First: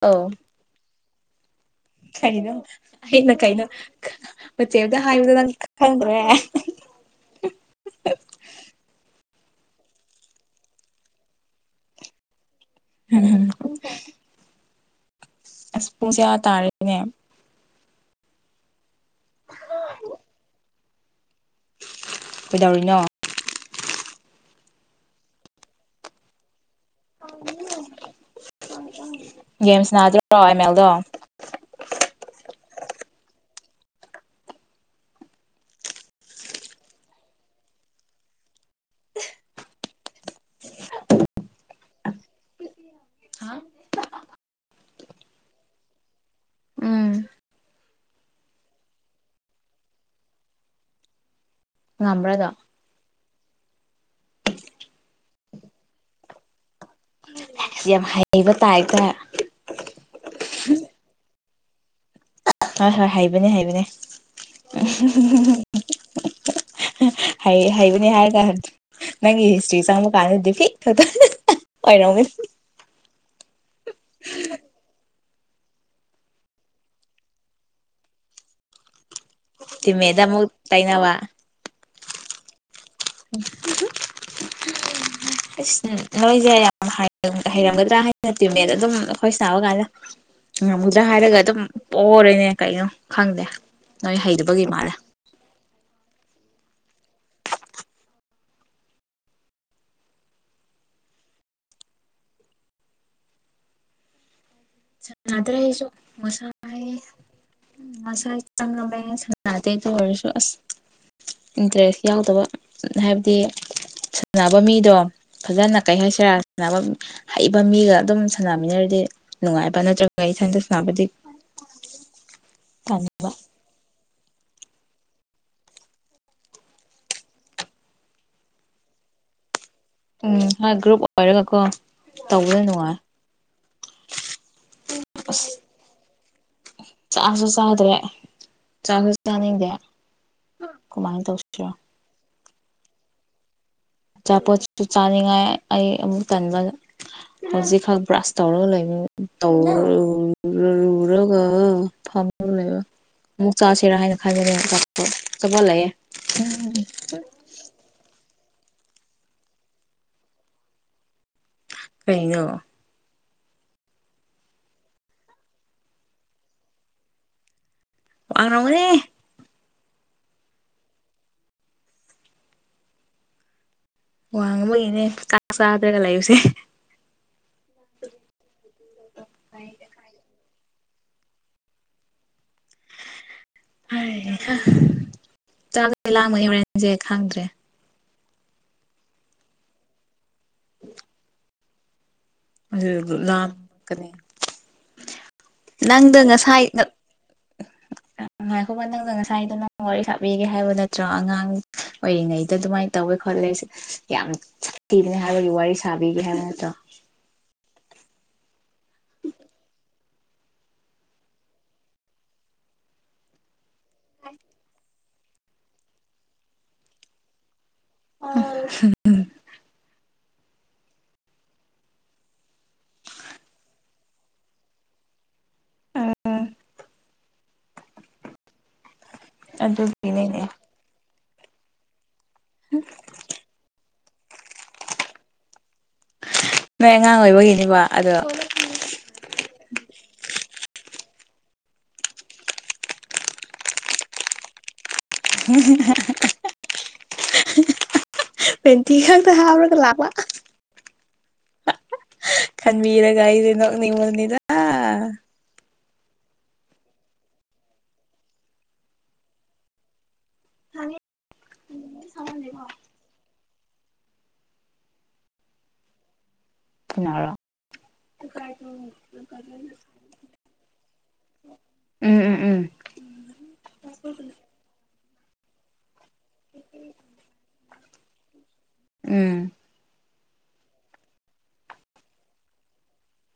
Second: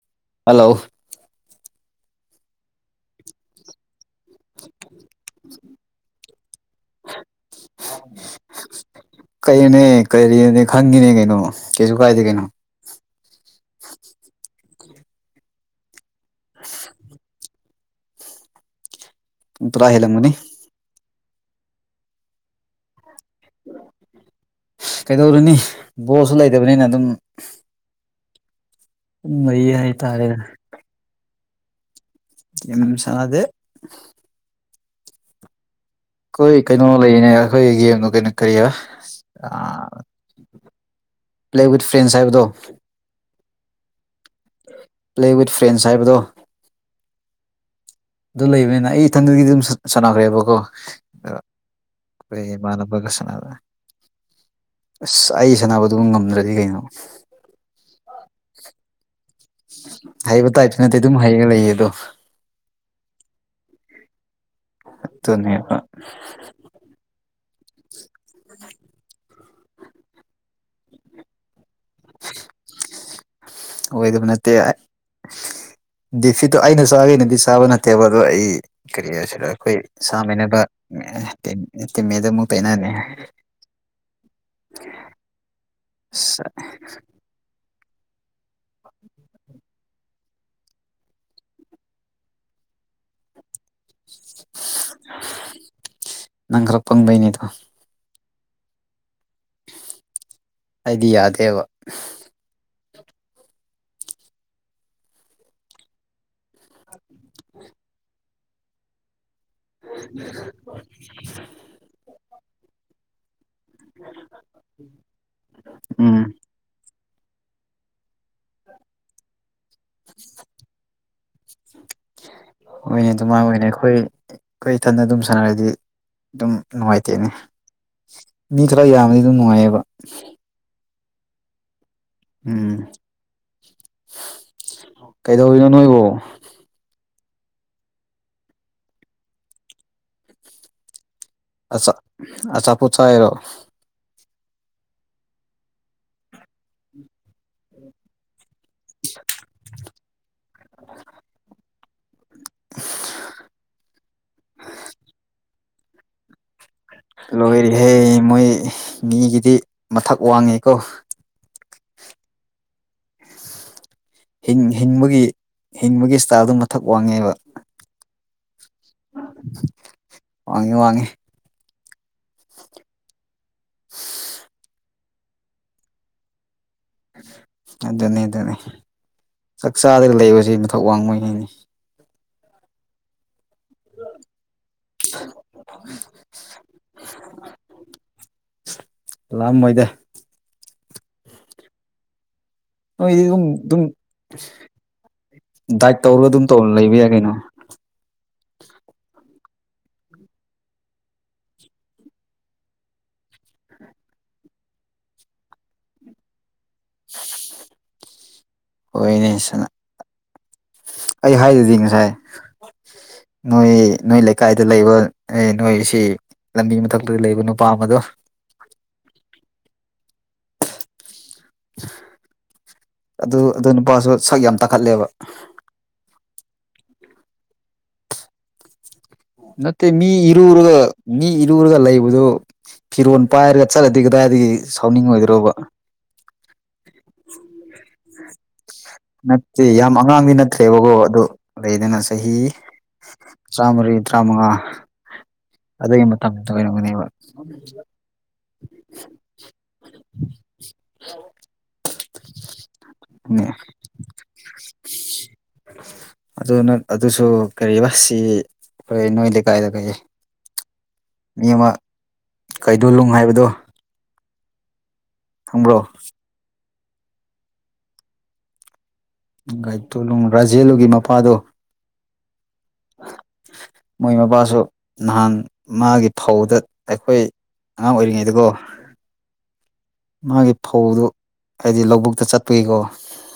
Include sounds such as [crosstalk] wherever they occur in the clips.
ꯑꯥꯎ ꯍꯜꯂꯣ ꯀꯩꯅꯣ ꯑꯩꯅ ꯀꯩꯅꯣ ꯋꯥꯆꯦꯞꯇ ꯍꯥꯏꯕꯗ‌ꯣ ꯅꯪ ꯈꯪꯗ꯭ꯔꯦ [unintelligible] ꯀꯩꯅ‌ꯣꯅꯦ ꯀꯔꯤꯅ‌ꯣꯅ‌ꯦ ꯈꯪꯉꯤꯅꯦ ꯀꯩꯅꯣ ꯀꯩꯁꯨ ꯀꯥꯏꯗꯦ ꯀꯩꯅꯣ [unintelligible] ꯑꯁ ꯄꯨꯡꯁ‌ꯦ ꯑꯥ ꯇꯥꯔ‌ꯦꯅꯦ ꯄꯨꯡ ꯇꯔꯥ ꯍꯦꯜꯂꯝꯒꯅꯤ ꯀꯩꯗꯧꯔꯤꯅꯣ ꯀꯩꯗꯧꯔꯨꯅꯤ ꯕꯣꯜꯁꯨ ꯂꯩꯇꯕꯅꯤꯅ ꯑꯗꯨꯝ [unintelligible] ꯂꯩꯌꯦ ꯒꯦꯝ ꯍꯥꯏꯇꯥꯔꯦ ꯁꯥꯟꯅꯁꯤꯔ‌ꯣ ꯑ‌ꯦꯝꯃꯦꯜꯗꯣ ꯒꯦꯝ ꯁꯥꯟꯅꯗꯦ ꯑꯩꯈꯣꯏ ꯀꯩꯅꯣ ꯂꯩꯅꯦ ꯑꯩꯈꯣꯏꯒꯤ ꯒꯦꯝꯗꯣ ꯀꯩꯅꯣ ꯀꯔꯤꯕ ꯑꯥ ꯄ꯭ꯂꯦ ꯋꯤꯠ ꯐ꯭ꯔꯦꯟꯁ ꯍꯥꯏꯕꯗꯣ ꯍꯥ ꯄ꯭ꯂꯦ ꯋꯤꯠ ꯐ꯭ꯔꯦꯟꯁ ꯍꯥꯏꯕꯗꯣ ꯎꯝ ꯑꯗꯨ ꯂꯩꯕꯅꯤꯅ ꯑꯩ ꯏꯊꯟꯗꯒꯤꯗꯤ ꯑꯗꯨꯝ ꯁ ꯁꯥꯟꯅꯈ꯭ꯔꯦꯕꯀꯣ ꯑ ꯉꯝꯕ꯭ꯔꯥꯗꯣ [unintelligible] ꯏꯃꯥꯟꯅꯕꯒ ꯁꯥꯟꯅꯕ ꯑꯁ ꯑꯩ ꯁꯥꯟꯅꯕꯗꯨ ꯉꯝꯗ꯭ꯔꯗꯤ ꯀꯩꯅꯣ ꯌꯥꯝ ꯍꯩꯕ ꯇꯥꯏꯞꯇ ꯍꯩꯕ ꯇꯥꯏꯞꯇ ꯅꯠꯇꯦ ꯑꯗꯨꯝ ꯍꯩꯔ ꯂꯩꯌꯦ ꯑꯗꯣ ꯍꯣꯏ ꯍꯣꯏ ꯍꯩꯕꯅꯦ ꯍꯩꯕꯅꯦ ꯑꯗꯨꯅꯦꯕ [unintelligible] ꯍꯩ ꯍꯩꯕꯅꯦ ꯍꯥꯏꯔꯒꯥꯟ ꯅꯪꯒꯤ ꯍꯤꯁꯇ꯭ꯔꯤ ꯆꯪꯕ ꯀꯥꯟꯗ ꯗꯤ ꯐꯤꯠꯈꯛꯇ [unintelligible] ꯑꯣꯏꯔꯝꯒꯅꯤ [unintelligible] ꯑꯣꯏꯗꯕ ꯅꯠꯇꯦ ꯑ ꯗꯤꯐꯤꯠꯇꯣ ꯑꯩꯅ ꯆꯥꯒ‌ꯦꯅꯗꯤ ꯆꯥꯕ ꯅꯠꯇꯦꯕ ꯑꯗꯣ ꯑꯩ ꯀꯔꯤ ꯍꯥꯏꯖꯤ ꯔꯥ ꯑꯩꯈꯣꯏ ꯇꯤꯝꯃꯦꯠꯗ ꯑꯃꯨꯛ ꯁꯥꯟꯃꯤꯟꯅꯕ ꯇꯩꯅꯕ ꯇꯤꯝ ꯇꯤꯝꯃꯦꯠꯗ ꯑꯃꯨꯛ ꯇꯥꯏꯅꯅꯤ [unintelligible] ꯑꯁ ꯑꯁ ꯅ‌ꯣꯏꯖꯦ ꯌꯥꯝ ꯍꯥꯏ [unintelligible] ꯍꯩꯔꯝꯒꯗ꯭ꯔꯥ ꯍꯥꯏꯅ ꯇꯤꯃꯦꯠ ꯑꯗꯨꯝ ꯑꯩꯈꯣꯏ ꯁꯥꯟꯅꯕꯀꯥꯟꯗ ꯉꯝꯒꯗ꯭ꯔꯥ ꯍꯥꯏꯔꯒ ꯑꯗꯨꯝ ꯄ‌ꯣꯔ‌ꯦꯅꯦ ꯀꯩꯅꯣ ꯈꯪꯗꯦ ꯅꯣꯏ ꯍꯩꯇꯕꯒꯤ ꯃꯥꯜꯂꯦ ꯅꯪ ꯈ꯭ꯔ ꯄꯪꯕꯩꯅ‌ꯦꯗꯣ ꯑꯩꯗꯤ ꯌꯥꯗꯦꯕ ꯁꯥꯟꯅꯗ꯭ꯔꯦ ꯑꯩꯖꯨ ꯉꯁꯥꯏ ꯉꯁꯥꯏ ꯆꯪꯂꯝꯃꯦ ꯁꯥꯟ [inaudible] ꯅꯥꯗ‌ꯦ ꯗꯨ ꯑꯣꯏꯔꯁꯨ ꯑꯁ ꯏꯟꯇꯔꯦꯁ ꯌꯥꯎꯗꯕ ꯍꯥꯏꯕꯗꯤ ꯁꯥꯟꯅꯕ ꯃꯤꯗꯣ ꯐꯖꯅ ꯀꯩ ꯎꯝ ꯍꯥꯏꯁꯤꯔꯥ ꯁꯅꯕ ꯃ ꯍꯩꯕ ꯃꯤꯒ ꯑꯗꯨꯝ ꯁꯥꯟꯅꯃꯤꯟꯅꯔꯗꯤ ꯅꯨꯡꯉꯥꯏꯕ ꯅꯠꯇ꯭ꯔꯒ ꯏꯊꯟꯗ ꯁꯟꯅꯥꯕꯗꯤ ꯇꯟꯕꯥ ꯍ‌ꯣꯏꯅ‌ꯦ ꯈꯣꯏ ꯈꯣꯏ ꯏꯊꯟꯗ ꯑꯗꯨꯝ ꯁꯥꯟꯅꯔꯗꯤ ꯑꯗꯨꯝ ꯅꯨꯡꯉꯥꯏꯇꯦꯅꯤ ꯃꯤ ꯈꯔ ꯌꯥꯝꯃꯗꯤ ꯗꯨꯝ ꯅꯨꯡꯉꯥꯏꯌꯦꯕ ꯎꯝ ꯍꯣꯏ ꯒ꯭ꯔꯨꯞ ꯑꯣꯏꯔꯒꯀꯣ꯫ ꯇꯧꯕꯗ ꯎꯝ ꯅꯨꯡꯉꯥꯏ ꯑꯁ ꯀꯩꯗꯧꯔꯤꯅꯣ ꯅꯣꯏꯕꯣ꯫ ꯆꯥꯁꯨ ꯆꯗ꯭ꯔꯦ ꯆꯁꯨ ꯆꯥꯅꯤꯡꯗꯦ꯫ ꯀꯃꯥꯏꯗ [unintelligible] ꯑꯆꯥꯄꯨꯠ ꯆꯥꯔꯤꯔꯣ ꯑꯆꯥꯄꯣꯠꯁꯤꯁꯨ ꯆꯥꯅꯤꯡꯉꯥꯏ ꯑꯩ ꯑꯃꯨꯛ ꯀꯟꯕ ꯍꯧꯖꯤꯛꯈꯛ ꯕ꯭ꯔꯁ ꯇꯧꯔꯒ ꯂꯩꯕ ꯎ [unintelligible] ꯇꯧꯔꯔꯒ ꯐ ꯂꯩꯕ ꯑꯃꯨꯛ ꯆꯥꯁꯤꯔꯥ ꯍꯥꯏꯅ ꯈꯟꯖꯩ [unintelligible] ꯑꯆꯥꯄꯣꯠ ꯂꯩꯑꯦ꯫ ꯂꯣꯏꯔꯦꯍꯩ ꯃꯣꯏ ꯃꯤꯒꯤꯗꯤ ꯃꯊꯛ ꯋꯥꯡꯉꯤꯀꯣ꯫ ꯀꯩꯅꯣ ꯍꯤꯟ ꯍꯤꯡꯕꯒꯤ ꯍꯤꯡꯕꯒꯤ ꯏꯁꯇꯥꯏꯜꯗ ꯃꯊꯛ ꯋꯥꯡꯉꯦꯕ꯫ ꯋ [unintelligible] ꯋꯥꯉꯤ ꯋꯥꯉꯦ ꯋꯥꯡ ꯑꯃꯒꯤꯅꯦ ꯆꯥꯛ ꯆꯥꯗ꯭ꯔꯒ ꯂꯩꯁꯦ꯫ ꯑꯗꯨꯅꯤ ꯑꯗꯨꯅꯤ ꯆꯥꯛ ꯆꯥꯗꯒ ꯂꯩꯔꯁ ꯃꯊꯧ ꯋꯥꯡꯕꯉꯩꯅꯤ꯫ ꯍꯩ ꯍꯥ ꯆꯥꯒꯅꯤ ꯂꯥꯝꯃꯗꯤ ꯍꯣꯔꯦꯟꯖꯦ ꯈꯪꯗ꯭ꯔꯦ ꯂꯥꯝꯃꯣꯏꯗ [unintelligible] ꯑꯗꯨ ꯅꯣꯏꯗꯤ ꯑꯗꯨꯝ ꯗꯨꯝ ꯂꯥꯝꯒꯅꯤ ꯗꯥꯏꯠ ꯅꯪꯗꯣ ꯇꯧꯔꯒ ꯑꯗꯨꯝ ꯉꯁꯥꯏ ꯇꯧꯅ ꯂꯩꯕ ꯌꯥꯏ ꯀꯩꯅꯣ ꯉꯥꯏꯈꯣꯕ ꯅꯪꯒ ꯉꯁꯥꯏꯗꯣ ꯅꯪ ꯋꯥꯔꯤ ꯁꯥꯕꯤꯒꯦ ꯍꯥꯏꯕ ꯅꯠꯇ꯭ꯔꯣ ꯑꯉꯥꯡ ꯑꯣꯏꯔꯤꯉꯩꯗ ꯑꯗꯨꯃꯥꯏꯅ ꯇꯧꯋꯦ ꯈꯣꯠꯂꯦ ꯌꯥꯝ ꯊꯤꯕꯅꯦ ꯍꯥꯏꯕꯒꯤ ꯋꯥꯔꯤ ꯁꯥꯕꯤꯒꯦ ꯍꯥꯏꯅꯠꯇ꯭ꯔꯣ ꯍꯣꯏꯅꯦ ꯑꯩ ꯍꯥꯏꯗꯨꯗꯤ ꯉꯁꯥꯏ ꯅꯣꯏ ꯅꯣꯏ ꯂꯩꯀꯥꯏꯗ ꯂꯩꯕ ꯅꯣꯏꯁꯤ ꯂꯝꯕꯤ ꯃꯊꯛꯇꯗ ꯂꯩꯕ ꯅꯨꯄꯥ ꯑꯃꯗꯣ [unintelligible] ꯑꯗꯨ ꯑꯗꯨ ꯅꯨꯄꯥꯁꯨ ꯁꯛ ꯌꯥꯝ ꯇꯥꯈꯠꯂꯦꯕ꯫ ꯅꯠꯇꯦ ꯃꯤ ꯑꯗꯨꯒꯤꯅꯤꯅꯦ [unintelligible] ꯃꯤ ꯏꯔꯨꯔꯒ ꯂꯩꯕꯗꯨ ꯐꯤꯔꯣꯜ ꯄꯥꯏꯔꯒ ꯆꯠꯂꯗꯤ ꯀꯗꯥꯏꯗꯒꯤ ꯁꯥꯎꯅꯤꯡꯉꯣꯏꯗ꯭ꯔꯣꯕ ꯅꯣꯏ ꯑꯉꯥꯡ ꯑꯣꯏꯕꯒꯤꯅꯤꯀꯣ ꯑꯗꯣ ꯅꯠꯇꯦ ꯌꯥꯝ ꯑꯉꯥꯡꯗꯤ ꯅꯠꯇ꯭ꯔꯦꯕꯀꯣ ꯑꯗꯨ ꯂꯩꯗꯅ ꯆꯍꯤ ꯇꯔꯥꯃꯔꯤ ꯇꯔꯥꯃꯉꯥ ꯑꯗꯨꯒꯤ ꯃꯇꯝꯗ ꯑꯣꯏꯔꯝꯒꯅꯦꯕ ꯄꯦꯟꯇꯤ ꯈꯪꯗ ꯍꯥꯥꯎꯔꯒ ꯂꯥꯕ꯫ ꯈꯟꯕꯤꯔꯒꯥ ꯅꯦ ꯑꯩꯗꯤ ꯅꯣꯛꯅꯤꯡꯕꯅꯤꯗ ꯑꯗꯨ ꯑꯗꯨꯁꯨ ꯀ ꯕꯥꯁꯤ ꯍꯣꯏ ꯅꯣꯏ ꯂꯩꯀꯥꯏꯗ ꯀꯩ ꯃꯤ ꯑꯃ ꯀꯩꯗꯣꯂꯅꯨꯡ ꯍꯥꯏꯕꯗꯣ ꯈꯪꯕ꯭ꯔꯣ ꯀꯥꯏ [unintelligible] ꯒꯥꯏꯇꯣꯂꯨꯡ ꯔꯥꯖꯨꯂꯨꯒꯤ ꯃꯄꯥꯗꯣ ꯎꯝ ꯎꯝ ꯎꯝ ꯃꯣꯏ ꯃꯄꯥꯁꯨ ꯅꯍꯥꯟ ꯃꯥꯒꯤ ꯐꯧꯗ ꯑꯈꯣꯏ ꯑꯉꯥꯡ ꯑꯣꯏꯔꯤꯉꯩꯗꯀꯣ꯫ ꯎꯝ ꯃꯥꯒꯤ ꯐꯧꯗꯣ ꯍꯥꯏꯗꯤ ꯂꯧꯕꯨꯛꯇ ꯆꯠꯄꯒꯤꯀꯣ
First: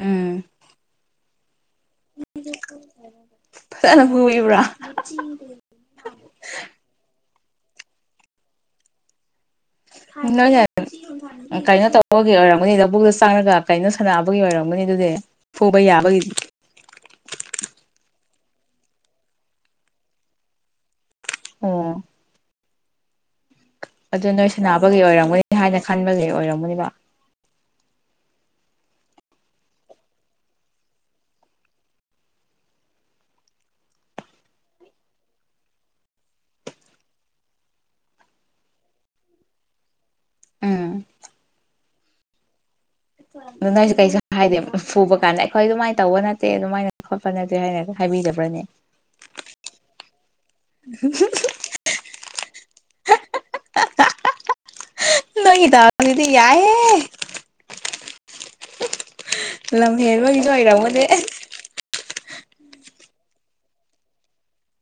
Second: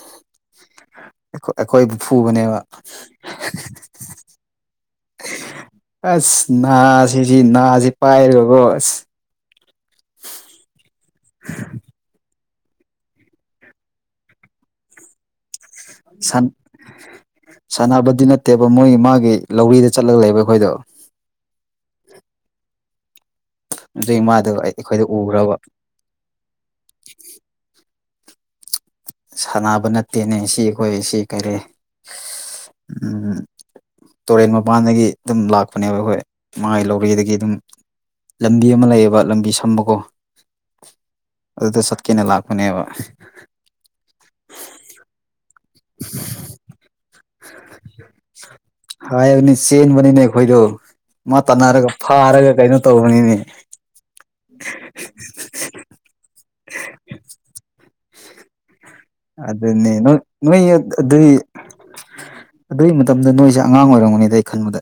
ꯎꯝ ꯑꯈꯣꯏ ꯑꯩꯈꯣꯏꯕꯨ ꯐꯨꯕꯅꯦꯕ ꯐꯖꯅ [unintelligible] ꯑꯁ ꯅꯥ ꯁꯤꯁꯤ ꯅꯥꯁꯤ ꯄꯥꯏꯔꯒꯀꯣ ꯑꯁ [unintelligible] ꯑ ꯀꯩꯅꯣ ꯇꯧꯕꯒꯤ ꯑꯣꯏꯔꯝꯒꯅꯤ ꯂꯧꯕꯕꯨꯛꯇ ꯆꯥꯡꯉꯒ ꯀꯩꯅꯣ ꯁꯥꯟꯅꯥꯕꯒꯤ ꯑꯣꯏꯔꯝꯒꯅꯤ ꯑꯗꯨꯗꯤ ꯐꯨꯕ ꯌꯥꯕꯒꯤ ꯁꯟ ꯁꯥꯟꯅꯕꯗꯤ ꯅꯠꯇꯦꯕ ꯃꯣꯏꯒꯤ ꯃꯥꯒꯤ ꯂꯧꯔꯤꯗ ꯆꯠꯂꯒ ꯂꯩꯕ ꯑꯈꯣꯏꯗꯣ ꯑꯣ ꯑꯗꯨꯒꯤ ꯑꯗꯨ ꯅꯣꯏ ꯃꯥꯗꯣ ꯁꯥꯅꯥꯕꯒꯤ ꯑꯩꯈꯣꯏꯗ ꯎꯈ꯭ꯔꯕ ꯑꯣꯏꯔꯝꯒꯅꯤ ꯍꯥꯏꯅ ꯈꯟꯕꯒꯤ ꯑꯣꯏꯔꯝꯒꯅꯤꯕ ꯁꯥꯟꯅꯕ ꯅꯠꯇꯦꯅꯦ ꯁꯤ ꯑꯩꯈꯣꯏ ꯁꯤ ꯀꯔꯤ ꯎ ꯇꯣꯔꯦꯟ ꯃꯄꯥꯟꯗꯒꯤ ꯑꯗꯨꯝ ꯂꯥꯛꯄꯅꯦꯕ ꯑꯩꯈꯣꯏ ꯃꯥꯏ ꯂꯧꯔꯤꯗꯒꯤ ꯑꯗꯨꯝ ꯂꯝꯕꯤ ꯑꯃ ꯂꯩꯌꯦꯕ ꯂꯝꯕꯤ ꯁꯝꯕꯀꯣ ꯎꯝ ꯑꯗꯨꯗ ꯆꯠꯀꯦꯅ ꯂꯥꯛꯄꯅꯦꯕ ꯑꯗꯨ ꯅꯣꯏꯁꯨ ꯀꯩꯁꯨ ꯍꯥꯏꯗꯦ ꯐꯨꯕ ꯀꯥꯟꯗ ꯑꯩꯈꯣꯏ ꯑꯗꯨꯃꯥꯏꯅ ꯇꯧꯕ ꯅꯠꯇꯦ ꯑꯗꯨꯃꯥꯏꯅ ꯈꯣꯠꯄ ꯅꯠꯇꯦ ꯍꯥꯏꯅ ꯍꯥꯏꯕꯤꯗꯕ꯭ꯔꯅꯦ ꯆꯦꯟ ꯕꯅꯤꯅꯦ ꯑꯩꯈꯣꯏꯗꯣ ꯃꯥ ꯇꯥꯟ ꯐꯥꯔꯒ ꯀꯩꯅꯣ ꯇꯧꯕꯅꯤꯅꯦ [inaudible] ꯅꯪꯒꯤ ꯗꯥꯎꯖꯤꯗꯤ ꯌꯥꯏꯍꯦ ꯑꯗꯨꯅꯤ ꯂꯝ ꯍꯦꯟꯕꯒꯤꯁꯨ ꯅꯣꯏ ꯑꯣꯏꯔꯝꯒꯅꯤ ꯑꯗꯨꯒꯤ ꯑꯗꯨꯒꯤ ꯃꯇꯝꯗ ꯅꯣꯏꯁꯦ ꯑꯉꯥꯡ ꯑꯣꯏꯔꯝꯒꯅꯤꯗ ꯑꯩ ꯈꯟꯕꯗ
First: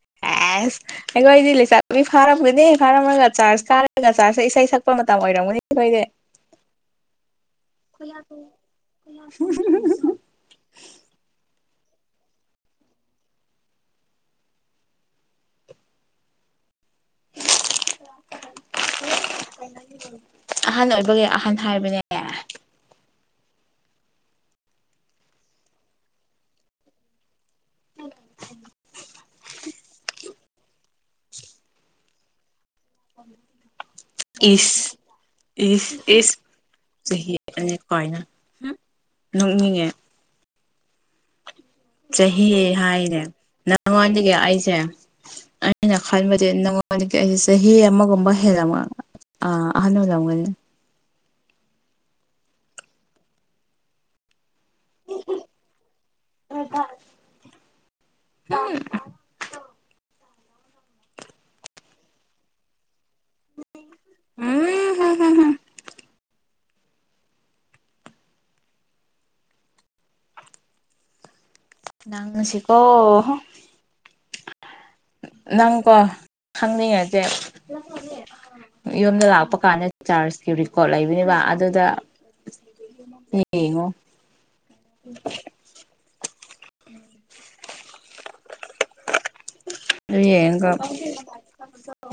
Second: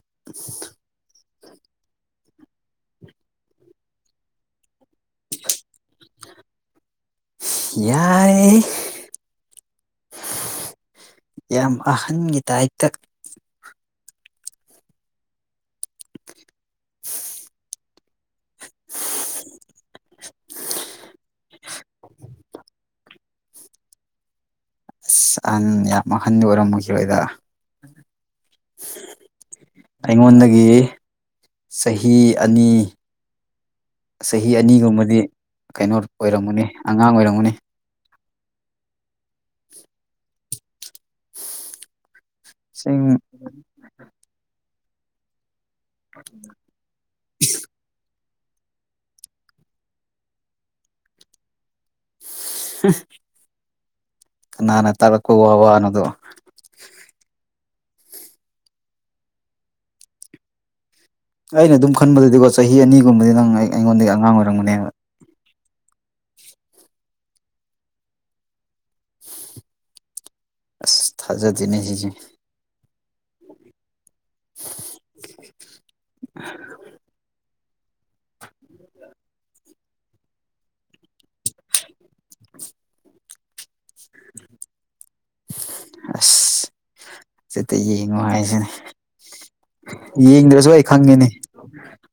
ꯑꯦꯁ ꯑꯩꯈꯣꯏꯗꯤ ꯂꯩꯆꯥꯥꯛ ꯅꯨꯨꯕꯤ ꯐꯥꯔꯝꯒꯅꯤ ꯐꯥꯔꯝꯃꯒ ꯆꯥꯔꯖ ꯀꯥꯔꯒ ꯆꯥꯔꯖꯁ ꯏꯁꯩ ꯁꯛꯄ ꯃꯇꯝ ꯑꯣꯏꯔꯝꯒꯅꯤ ꯑꯩꯈꯣꯏꯗꯤ [inaudible] ꯌꯥꯔꯦ [unintelligible] ꯌꯥꯝ ꯑꯍꯟꯒꯤ ꯇꯥꯏꯞꯇ [unintelligible] ꯑꯍꯟ ꯑꯣꯏꯕꯒꯤ ꯑꯍꯟ ꯍꯥꯏꯕꯅꯦ ꯑꯦ ꯑꯁ ꯑꯍꯟ ꯌꯥꯝ ꯑꯍꯟ ꯑꯣꯏꯔꯝꯃꯈꯤꯕꯣꯏꯗ ꯎꯝ ꯑꯩꯉꯣꯟꯗꯒꯤ ꯆꯍꯤ ꯑꯅꯤ ꯆꯍꯤ ꯏꯁ ꯑꯅꯤꯒꯨꯝꯕꯗꯤ ꯀꯩꯅꯣ ꯏꯁ ꯏꯁ ꯑꯣꯏꯔꯝꯒꯅꯤ ꯑꯉꯥꯡ ꯆꯍꯤ ꯑꯣꯏꯔꯝꯒꯅꯤ ꯑꯅꯤ ꯀꯥꯏꯅ ꯅꯣꯛꯅꯤꯡꯉꯦ ꯆꯍꯤ ꯁꯤꯡ ꯍꯥꯏꯔꯦ ꯅꯉꯣꯟꯗꯒꯤ ꯑꯩꯁꯦ ꯑꯩꯅ ꯈꯟꯕꯗꯤ ꯍꯧ ꯑꯩꯁꯦ ꯆꯍꯤ ꯑꯃꯒꯨꯝꯕ ꯍꯦꯜꯂꯝ ꯑ ꯑꯍꯟ ꯑꯣꯏꯔꯝꯒꯅꯤ ꯍꯨꯝ ꯀꯅꯥꯅ ꯇꯥꯛꯂꯛꯄ ꯋꯥꯅꯣ ꯑꯗꯣ [inaudible] ꯑꯩꯅ ꯑꯗꯨꯝ ꯈꯟꯕꯗꯗꯤꯀꯣ ꯆꯍꯤ ꯑꯅꯤꯒꯨꯝꯕꯗꯤ ꯅꯪꯅ ꯑꯩꯉꯣꯟꯗꯒꯤ ꯑꯉꯥꯡ ꯎꯝ ꯑꯣꯏꯔꯝꯒꯅꯦꯕ ꯑꯁ ꯊꯥꯖꯗꯦꯅꯦ ꯁꯤꯁꯦ ꯑꯣ [inaudible] ꯅꯪꯀꯣ ꯈꯪꯅꯩ ꯍꯥꯏꯕꯁꯦ ꯌꯨꯝꯗ ꯂꯥꯛꯄ ꯀꯥꯟꯗ ꯆꯥꯔꯖꯀꯤ ꯔꯦꯀꯣꯔꯠ ꯂꯩꯕꯅꯦꯕ ꯑꯗꯨꯗ ꯌꯦꯡꯉꯣ [inaudible] ꯑꯁ ꯆꯠꯇ ꯌꯦꯡꯉꯨ ꯍꯥꯏꯁꯤꯅꯦ ꯑꯗꯨ ꯌꯦꯡꯗ꯭ꯔꯁꯨ ꯌꯦꯡꯉꯒ ꯑꯩ ꯈꯪꯉꯤꯅꯤ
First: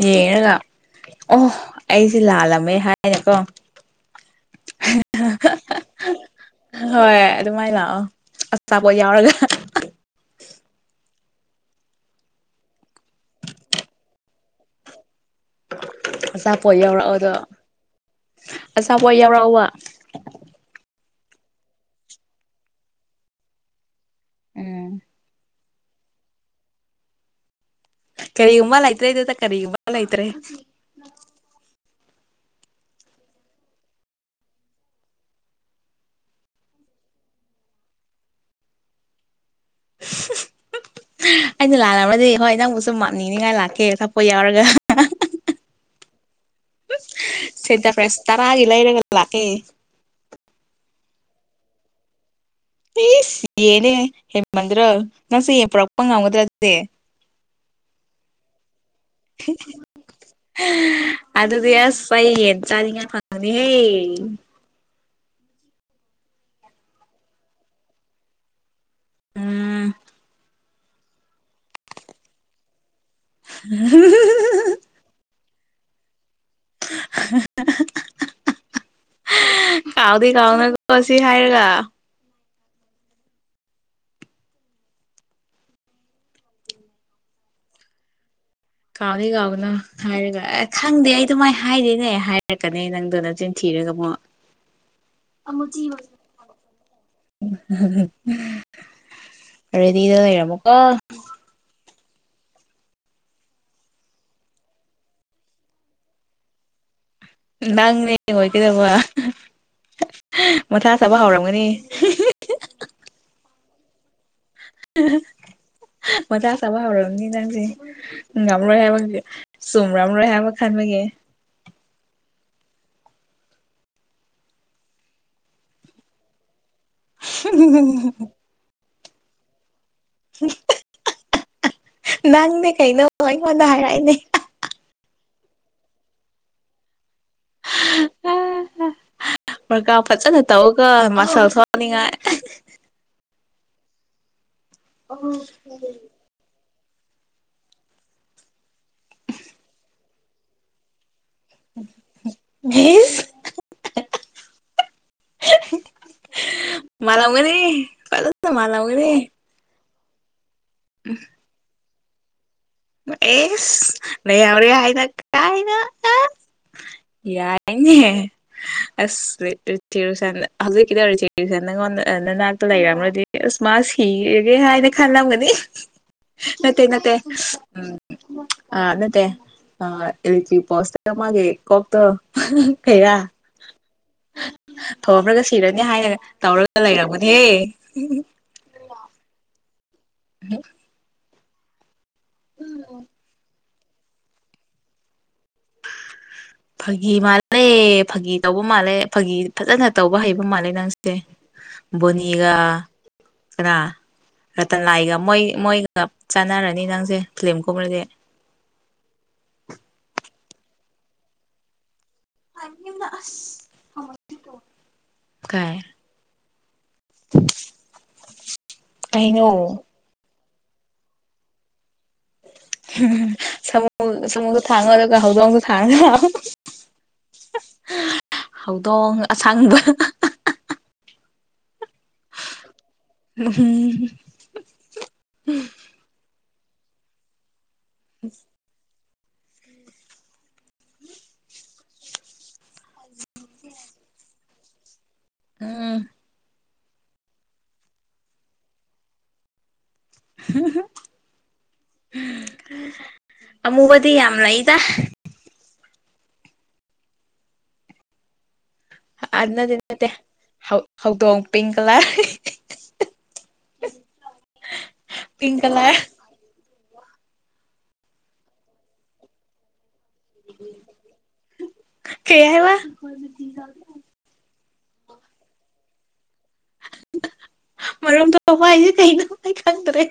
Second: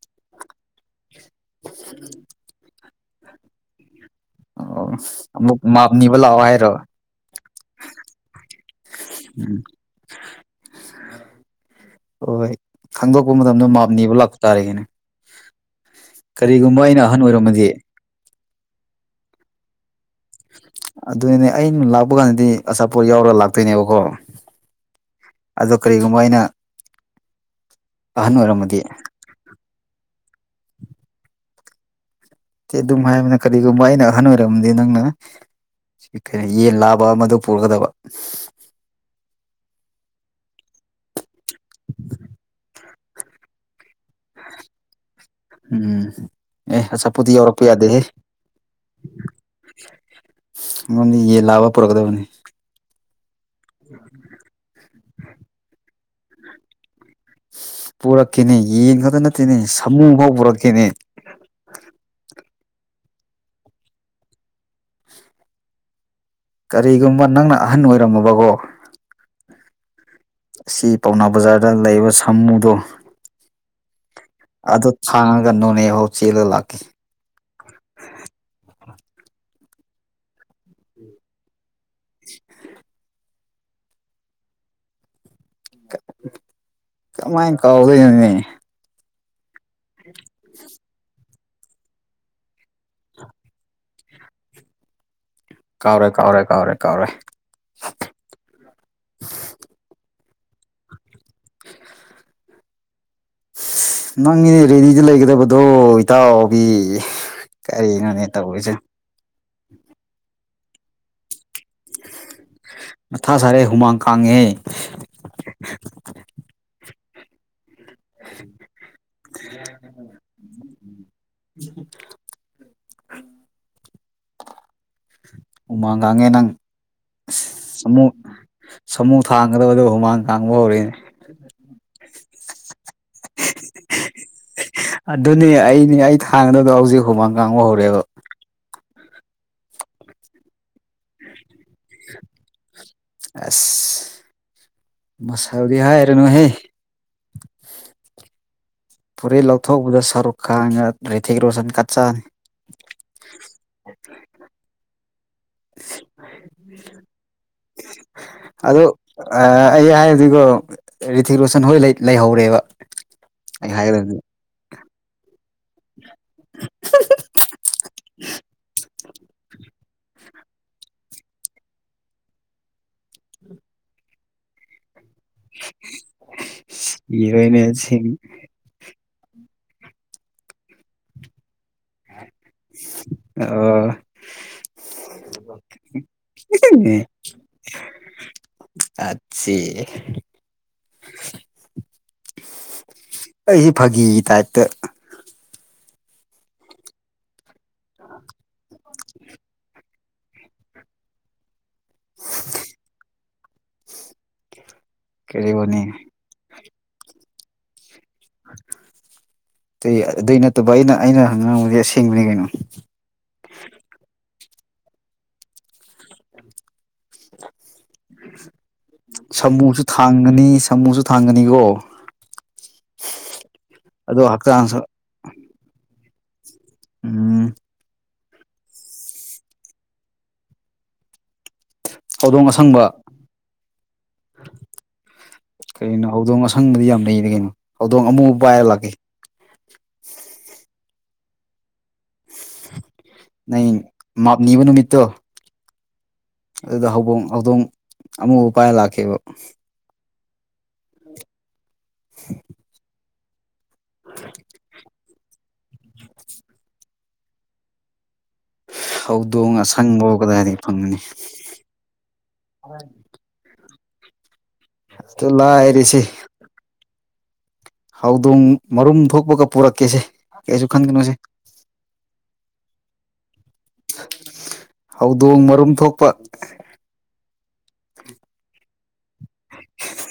ꯌꯦꯡꯉꯒ ꯑꯣ ꯑꯩꯁꯦ ꯂꯥꯜꯂꯝꯃꯦ ꯍꯥꯏꯅꯀꯣ ꯑꯣ ꯑꯃꯨꯛ ꯃꯥꯞꯅꯤꯕ ꯂꯥꯛꯑꯣ ꯍꯥꯏꯔꯣ ꯑꯁꯆꯥꯕꯣ ꯌꯥꯎꯔꯒ ꯎꯝ [inaudible] ꯍꯣꯏ ꯍꯣꯏ ꯈꯪꯗꯣꯛꯄ ꯃꯇꯝꯗ ꯃꯥꯞꯅꯤꯕ ꯂꯥꯛꯄ ꯇꯥꯔꯦꯅꯦ ꯀꯔꯤꯒꯨꯝꯕ ꯑꯩꯅ ꯑꯍꯟ ꯑꯣꯏꯔꯝꯃꯗꯤ ꯑꯆꯥꯥꯄꯣꯠ ꯌꯥꯎꯔꯛꯕ ꯑꯗꯨꯅꯤꯅꯦ ꯑꯩꯅ ꯂꯥꯛꯄ ꯀꯥꯟꯗꯗꯤ ꯑꯆꯥꯄꯣꯠ ꯌꯥꯎꯔꯒ ꯂꯥꯛꯇꯣꯏꯅꯦꯕꯀꯣ ꯎꯝ ꯑꯗꯣ ꯀꯔꯤꯒꯨꯝꯕ ꯑꯩꯅ ꯑꯍꯟ ꯑꯣꯏꯔꯝꯃꯗꯤ ꯀꯔꯤꯒꯨꯝꯕ ꯂꯩꯇ꯭ꯔꯦ ꯏ ꯇ ꯀꯔꯤꯒꯨꯝꯕ ꯂꯩꯇ꯭ꯔꯦ ꯑꯗꯨꯝ ꯍꯥꯏꯕꯅꯤꯅ ꯀꯔꯤꯒꯨꯝꯕ ꯑꯩꯅ ꯑꯍꯟ ꯑꯣꯏꯔꯝꯗꯤ ꯅꯪꯅ ꯀꯩꯅꯣ ꯌꯦꯟ ꯂꯥꯕ ꯑꯃꯗꯨ ꯄꯨꯔꯒꯗꯕ ꯑꯩꯅ ꯂꯥꯟꯂꯝꯔꯗꯤ ꯍꯣꯏ ꯅꯪꯕꯨ ꯁꯨꯝ ꯃꯞꯅꯤꯡꯅꯤꯡꯉꯥꯏ ꯂꯥꯛꯀꯦ ꯁꯥꯛꯄꯣꯠ ꯌꯥꯎꯔꯒ ꯎꯝ ꯑꯦ ꯑꯆꯥꯄꯨꯗꯤ ꯌꯧꯔꯛꯄ ꯁꯦꯟꯇꯥ ꯌꯥꯗꯦꯍꯦ ꯐ꯭ꯔꯦꯁ ꯇꯔꯥꯒꯤ ꯂꯩꯔꯒ ꯂꯥꯛꯀꯦ ꯅꯣꯟꯗꯤ ꯌꯦ ꯂꯥꯕ ꯄꯨꯔꯛꯀꯗꯕꯅꯤ ꯇꯤꯁ ꯌꯦꯅꯦ ꯍꯦꯃꯟꯗ꯭ꯔ ꯅꯪꯁꯦ ꯌꯦ ꯄꯨꯔꯛꯄ ꯉꯝꯒꯗ꯭ꯔꯗꯤꯦ ꯄꯨꯔꯛꯀꯅꯦ ꯌꯦꯡ ꯈꯛꯇ ꯅꯠꯇꯦꯅꯦ ꯁꯃꯨ ꯐꯥꯎ ꯄꯨꯔꯛꯀꯅꯤ ꯑꯗꯨꯗꯤ ꯑꯁ ꯑꯩ ꯌꯦꯟ ꯆꯥꯅꯤꯡꯉꯥꯏ ꯈꯪꯅꯤꯍꯦ ꯀꯔꯤꯒꯨꯝꯕ ꯅꯪꯅ ꯑꯍꯟ ꯑꯣꯏꯔꯝꯃꯕꯀꯣ ꯎꯝ ꯑꯁꯤ ꯄꯥꯎꯅꯥ ꯕꯖꯥꯔꯗ ꯂꯩꯕ ꯁꯥꯃꯨꯗꯣ ꯎꯝ ꯑꯗꯨ ꯊꯥꯡꯉꯒ ꯅꯣꯅꯦꯐꯥꯎ ꯆꯦꯜꯂ ꯂꯥꯛꯀꯦ ꯀꯥꯎꯗꯤ ꯀꯥꯎꯅꯀꯣ ꯁꯤ ꯍꯥꯏꯔꯒ ꯀꯃꯥꯏꯅ ꯀꯧꯗꯣꯏꯅꯣꯅꯦ ꯀꯥꯎꯗ ꯀꯥꯎꯗꯅꯣ ꯍꯥꯏꯔꯒ ꯑꯦ ꯈꯪꯗꯦ ꯑꯩ ꯑꯗꯨꯃꯥꯏꯅ ꯍꯥꯏꯗꯣꯏꯅꯦ ꯑꯩ ꯍꯥꯏꯔꯛꯀꯅꯤ ꯅꯪꯗꯣ ꯅꯆꯤꯟ ꯊꯤꯔꯒ ꯑꯃꯨꯛ ꯀꯥꯎꯔꯦ ꯀꯥꯎꯔꯦ ꯀꯥꯎꯔꯦ ꯀꯥꯎꯔꯦ ꯎ ꯔꯦꯗꯤꯗ ꯂꯩꯔꯝꯃꯨꯀꯣ [inaudible] ꯅꯪꯒꯤꯅꯦ ꯔꯦꯗꯤꯗ ꯂꯩꯒꯗꯕꯗꯣ ꯏꯇꯥꯎꯕꯤ ꯅꯪꯅꯦ ꯀꯔꯤꯅꯣꯅꯦ ꯇꯧꯔꯤꯁꯦ ꯑꯣꯏꯒꯗꯧꯕ ꯃꯊꯥ ꯁꯥꯕ ꯍꯧꯔꯝꯒꯅꯤ ꯃꯊꯥ ꯁꯥꯔꯦ ꯍꯨꯃꯥꯡ ꯀꯥꯡꯉꯦ ꯃꯖꯥ ꯆꯥꯕ ꯍꯧꯔꯝꯅꯤ ꯅꯪꯁꯦ ꯉꯝꯂꯣꯏ ꯍꯥꯏꯕ ꯆꯨꯝꯔꯝꯔꯣꯏ ꯍꯥꯏꯕ ꯈꯟꯕꯒꯤꯦ ꯎꯝ ꯍꯨꯃꯥꯡ ꯀꯥꯡꯥꯡꯉꯦ ꯅꯪꯃꯨ ꯁꯥꯃꯨ ꯊꯥꯡꯒꯗꯕꯗ ꯍꯨꯃꯥꯡ ꯀꯥꯡꯕ ꯍꯧꯔꯦꯅꯦ ꯅꯪꯅꯦ ꯀꯩꯅꯣ ꯑꯩꯉꯣꯟꯗ ꯍꯥꯏꯔꯛꯏꯅꯦ ꯑꯗꯨꯅꯦ ꯑꯩꯅꯦ ꯑꯩ ꯊꯥꯡꯒꯗꯗꯣ ꯍꯧꯖꯤꯛ ꯍꯨꯃꯥꯡ ꯀꯥꯡꯕ ꯍꯧꯔꯦꯕ ꯄ꯭ꯔꯀꯥ ꯐꯖꯅ ꯇꯧꯒ ꯃꯥꯁꯜ ꯁꯥꯎꯅꯤꯡꯉꯥꯏ ꯑꯁ ꯃ ꯁꯥꯥꯎꯗꯤ ꯍꯥꯏꯅꯣꯍꯦ ꯄꯨꯔꯔꯤ ꯂꯧꯊꯣꯛꯄꯗ ꯁꯔꯨꯛ ꯈꯉ ꯔꯤꯊꯤꯛ ꯔꯣꯁꯟ ꯀꯠꯆꯅꯤ ꯁ ꯃꯥꯂ ꯋꯥꯒꯅꯦꯦ ꯄꯂ ꯃꯥꯂ ꯑꯗꯣ ꯋꯥꯒꯔꯦ ꯑꯩ ꯍꯥꯏꯔꯁꯤꯀꯣ ꯔꯤꯊꯤꯛ ꯔꯣꯁꯟ ꯍꯣꯏ ꯂꯩꯍꯧꯔꯦꯕ ꯑꯩ ꯑꯦꯁ ꯍꯥꯏꯒꯗꯕꯗꯤ ꯂꯩꯍꯔꯦ ꯍꯥꯏꯅ ꯀꯅ ꯌꯥ ꯍ ꯑꯁ ꯊꯤꯔꯨꯁꯟ ꯍꯧꯖꯤꯛꯀꯤꯗꯧꯔꯤ ꯊꯦꯔꯨꯁꯟ ꯅꯪꯉꯣꯟꯗ ꯅꯅꯥꯛꯇ ꯂꯩꯔꯝ꯭ꯔꯗꯤ ꯀꯁꯃ ꯍꯔꯒꯦ ꯍꯥꯏꯅ ꯈꯜꯂꯝꯒꯅꯤ ꯅꯠꯇꯦ ꯅꯠꯇꯦ ꯎꯝ ꯁꯤꯔꯤ ꯑ ꯅꯠꯇ ꯑ ꯄꯣꯁ ꯃꯥꯒꯦꯣ ꯐꯦꯔꯌꯥ ꯑ ꯊꯣꯝꯃ꯭ꯔꯒ ꯁꯤꯔꯅꯤ ꯍꯥꯏꯅ ꯇꯧꯔꯒ ꯂꯩꯔꯝꯕꯅꯦꯍꯦ ꯑꯆꯦ ꯍ ꯑꯩꯁꯤ ꯐꯥꯒꯤꯒꯤ ꯇꯥꯏꯞꯇ ꯐꯥꯒꯤ ꯃꯥꯜꯂꯦ ꯐꯥꯒꯤ ꯇꯧꯕ ꯃꯥꯜꯂꯦ ꯐꯥꯒꯤ ꯐꯖꯅ ꯇꯧꯕ ꯍꯩꯕ ꯃꯥꯜꯂꯦ ꯅꯪꯁꯦ ꯕꯣꯅꯤꯒ ꯀꯅꯥ ꯔꯇꯟ ꯂꯥꯏꯒ ꯃꯣꯏ ꯀꯔꯤꯕꯨꯅꯤ ꯃꯣꯏꯒ ꯆꯥꯟꯅꯔꯅꯤ ꯅꯪꯁꯦ ꯐꯤꯂꯥꯝ ꯒꯨꯝꯃꯗꯤ ꯑꯗꯨ ꯑꯗꯨꯏ ꯅꯠꯇꯕ ꯑꯩꯅ ꯑꯩꯅ ꯍꯪꯕꯗꯤ ꯑꯁꯦꯡꯕꯅꯤ ꯀꯩꯅꯣ ꯀꯥꯏ ꯀꯩꯅꯣ ꯁꯥꯃꯨꯁꯨ ꯊꯥꯡꯒꯅꯤ ꯁꯥꯃꯨꯁꯨ ꯊꯥꯡꯒꯅꯤꯀꯣ ꯑꯗꯣ ꯁꯃꯨꯗꯨ ꯍꯛꯆꯥꯡꯁꯨ ꯊꯥꯡꯉꯣ ꯑꯗꯨꯒ ꯍꯧꯗꯣꯡꯁꯨ ꯊꯥꯡꯉꯣ ꯎꯝ ꯍꯧꯗꯣꯡ ꯑꯁꯪꯕ ꯍꯧꯗꯣꯡ ꯑꯁꯪꯕ ꯀꯔꯤꯒꯤꯅꯣ ꯍꯧꯗꯣꯡ ꯑꯁꯪꯕꯗꯤ ꯌꯥꯝ ꯂꯩꯅ ꯀꯩꯅꯣ ꯍꯧꯗꯣꯡ ꯑꯃꯨꯕ ꯄꯥꯏꯔ ꯂꯥꯛꯀꯦ ꯅꯪ ꯃꯥꯛ ꯅꯤꯕ ꯅꯨꯃꯤꯠꯇꯣ ꯎꯝ ꯑꯗꯨꯗ ꯍꯧꯡ ꯍꯧꯗꯣꯡ ꯑꯃꯨꯕ ꯄꯥꯏꯔ ꯂꯥꯛꯀꯦꯕ ꯍ ꯍ [inaudible] [unintelligible] ꯑꯃꯨꯕꯗꯤ ꯌꯥꯝ ꯂꯩꯗ ꯑꯗꯨ ꯍꯧꯗꯣꯡ ꯅꯠꯗꯤ ꯅꯠꯇꯦ ꯑꯁꯪꯕꯕꯨ ꯀꯗꯥꯏꯗꯒꯤ ꯍꯧ ꯐꯪꯒꯅꯤ ꯍꯧꯗꯣꯡ ꯄꯤꯡ ꯀꯂꯔ ꯑ [unintelligible] ꯑꯗꯨ ꯂꯥꯏꯔꯤꯁꯤ ꯍꯧꯗꯣꯡ ꯃꯔꯨꯝ ꯊꯣꯛꯄꯒ ꯄꯨꯔꯛꯀꯦꯁꯦ ꯀꯩꯁꯨ ꯈꯟꯒꯅꯣꯁꯦ ꯀꯩ ꯍꯥꯏꯕ ꯍꯧꯗꯣꯡ ꯃꯔꯨꯝ ꯊꯣꯛꯄ ꯃꯔꯣꯝ ꯊꯣꯛꯕ ꯍꯥꯣꯁꯦ ꯀꯩꯅꯣ ꯑꯩ ꯈꯪꯗ꯭ꯔꯦ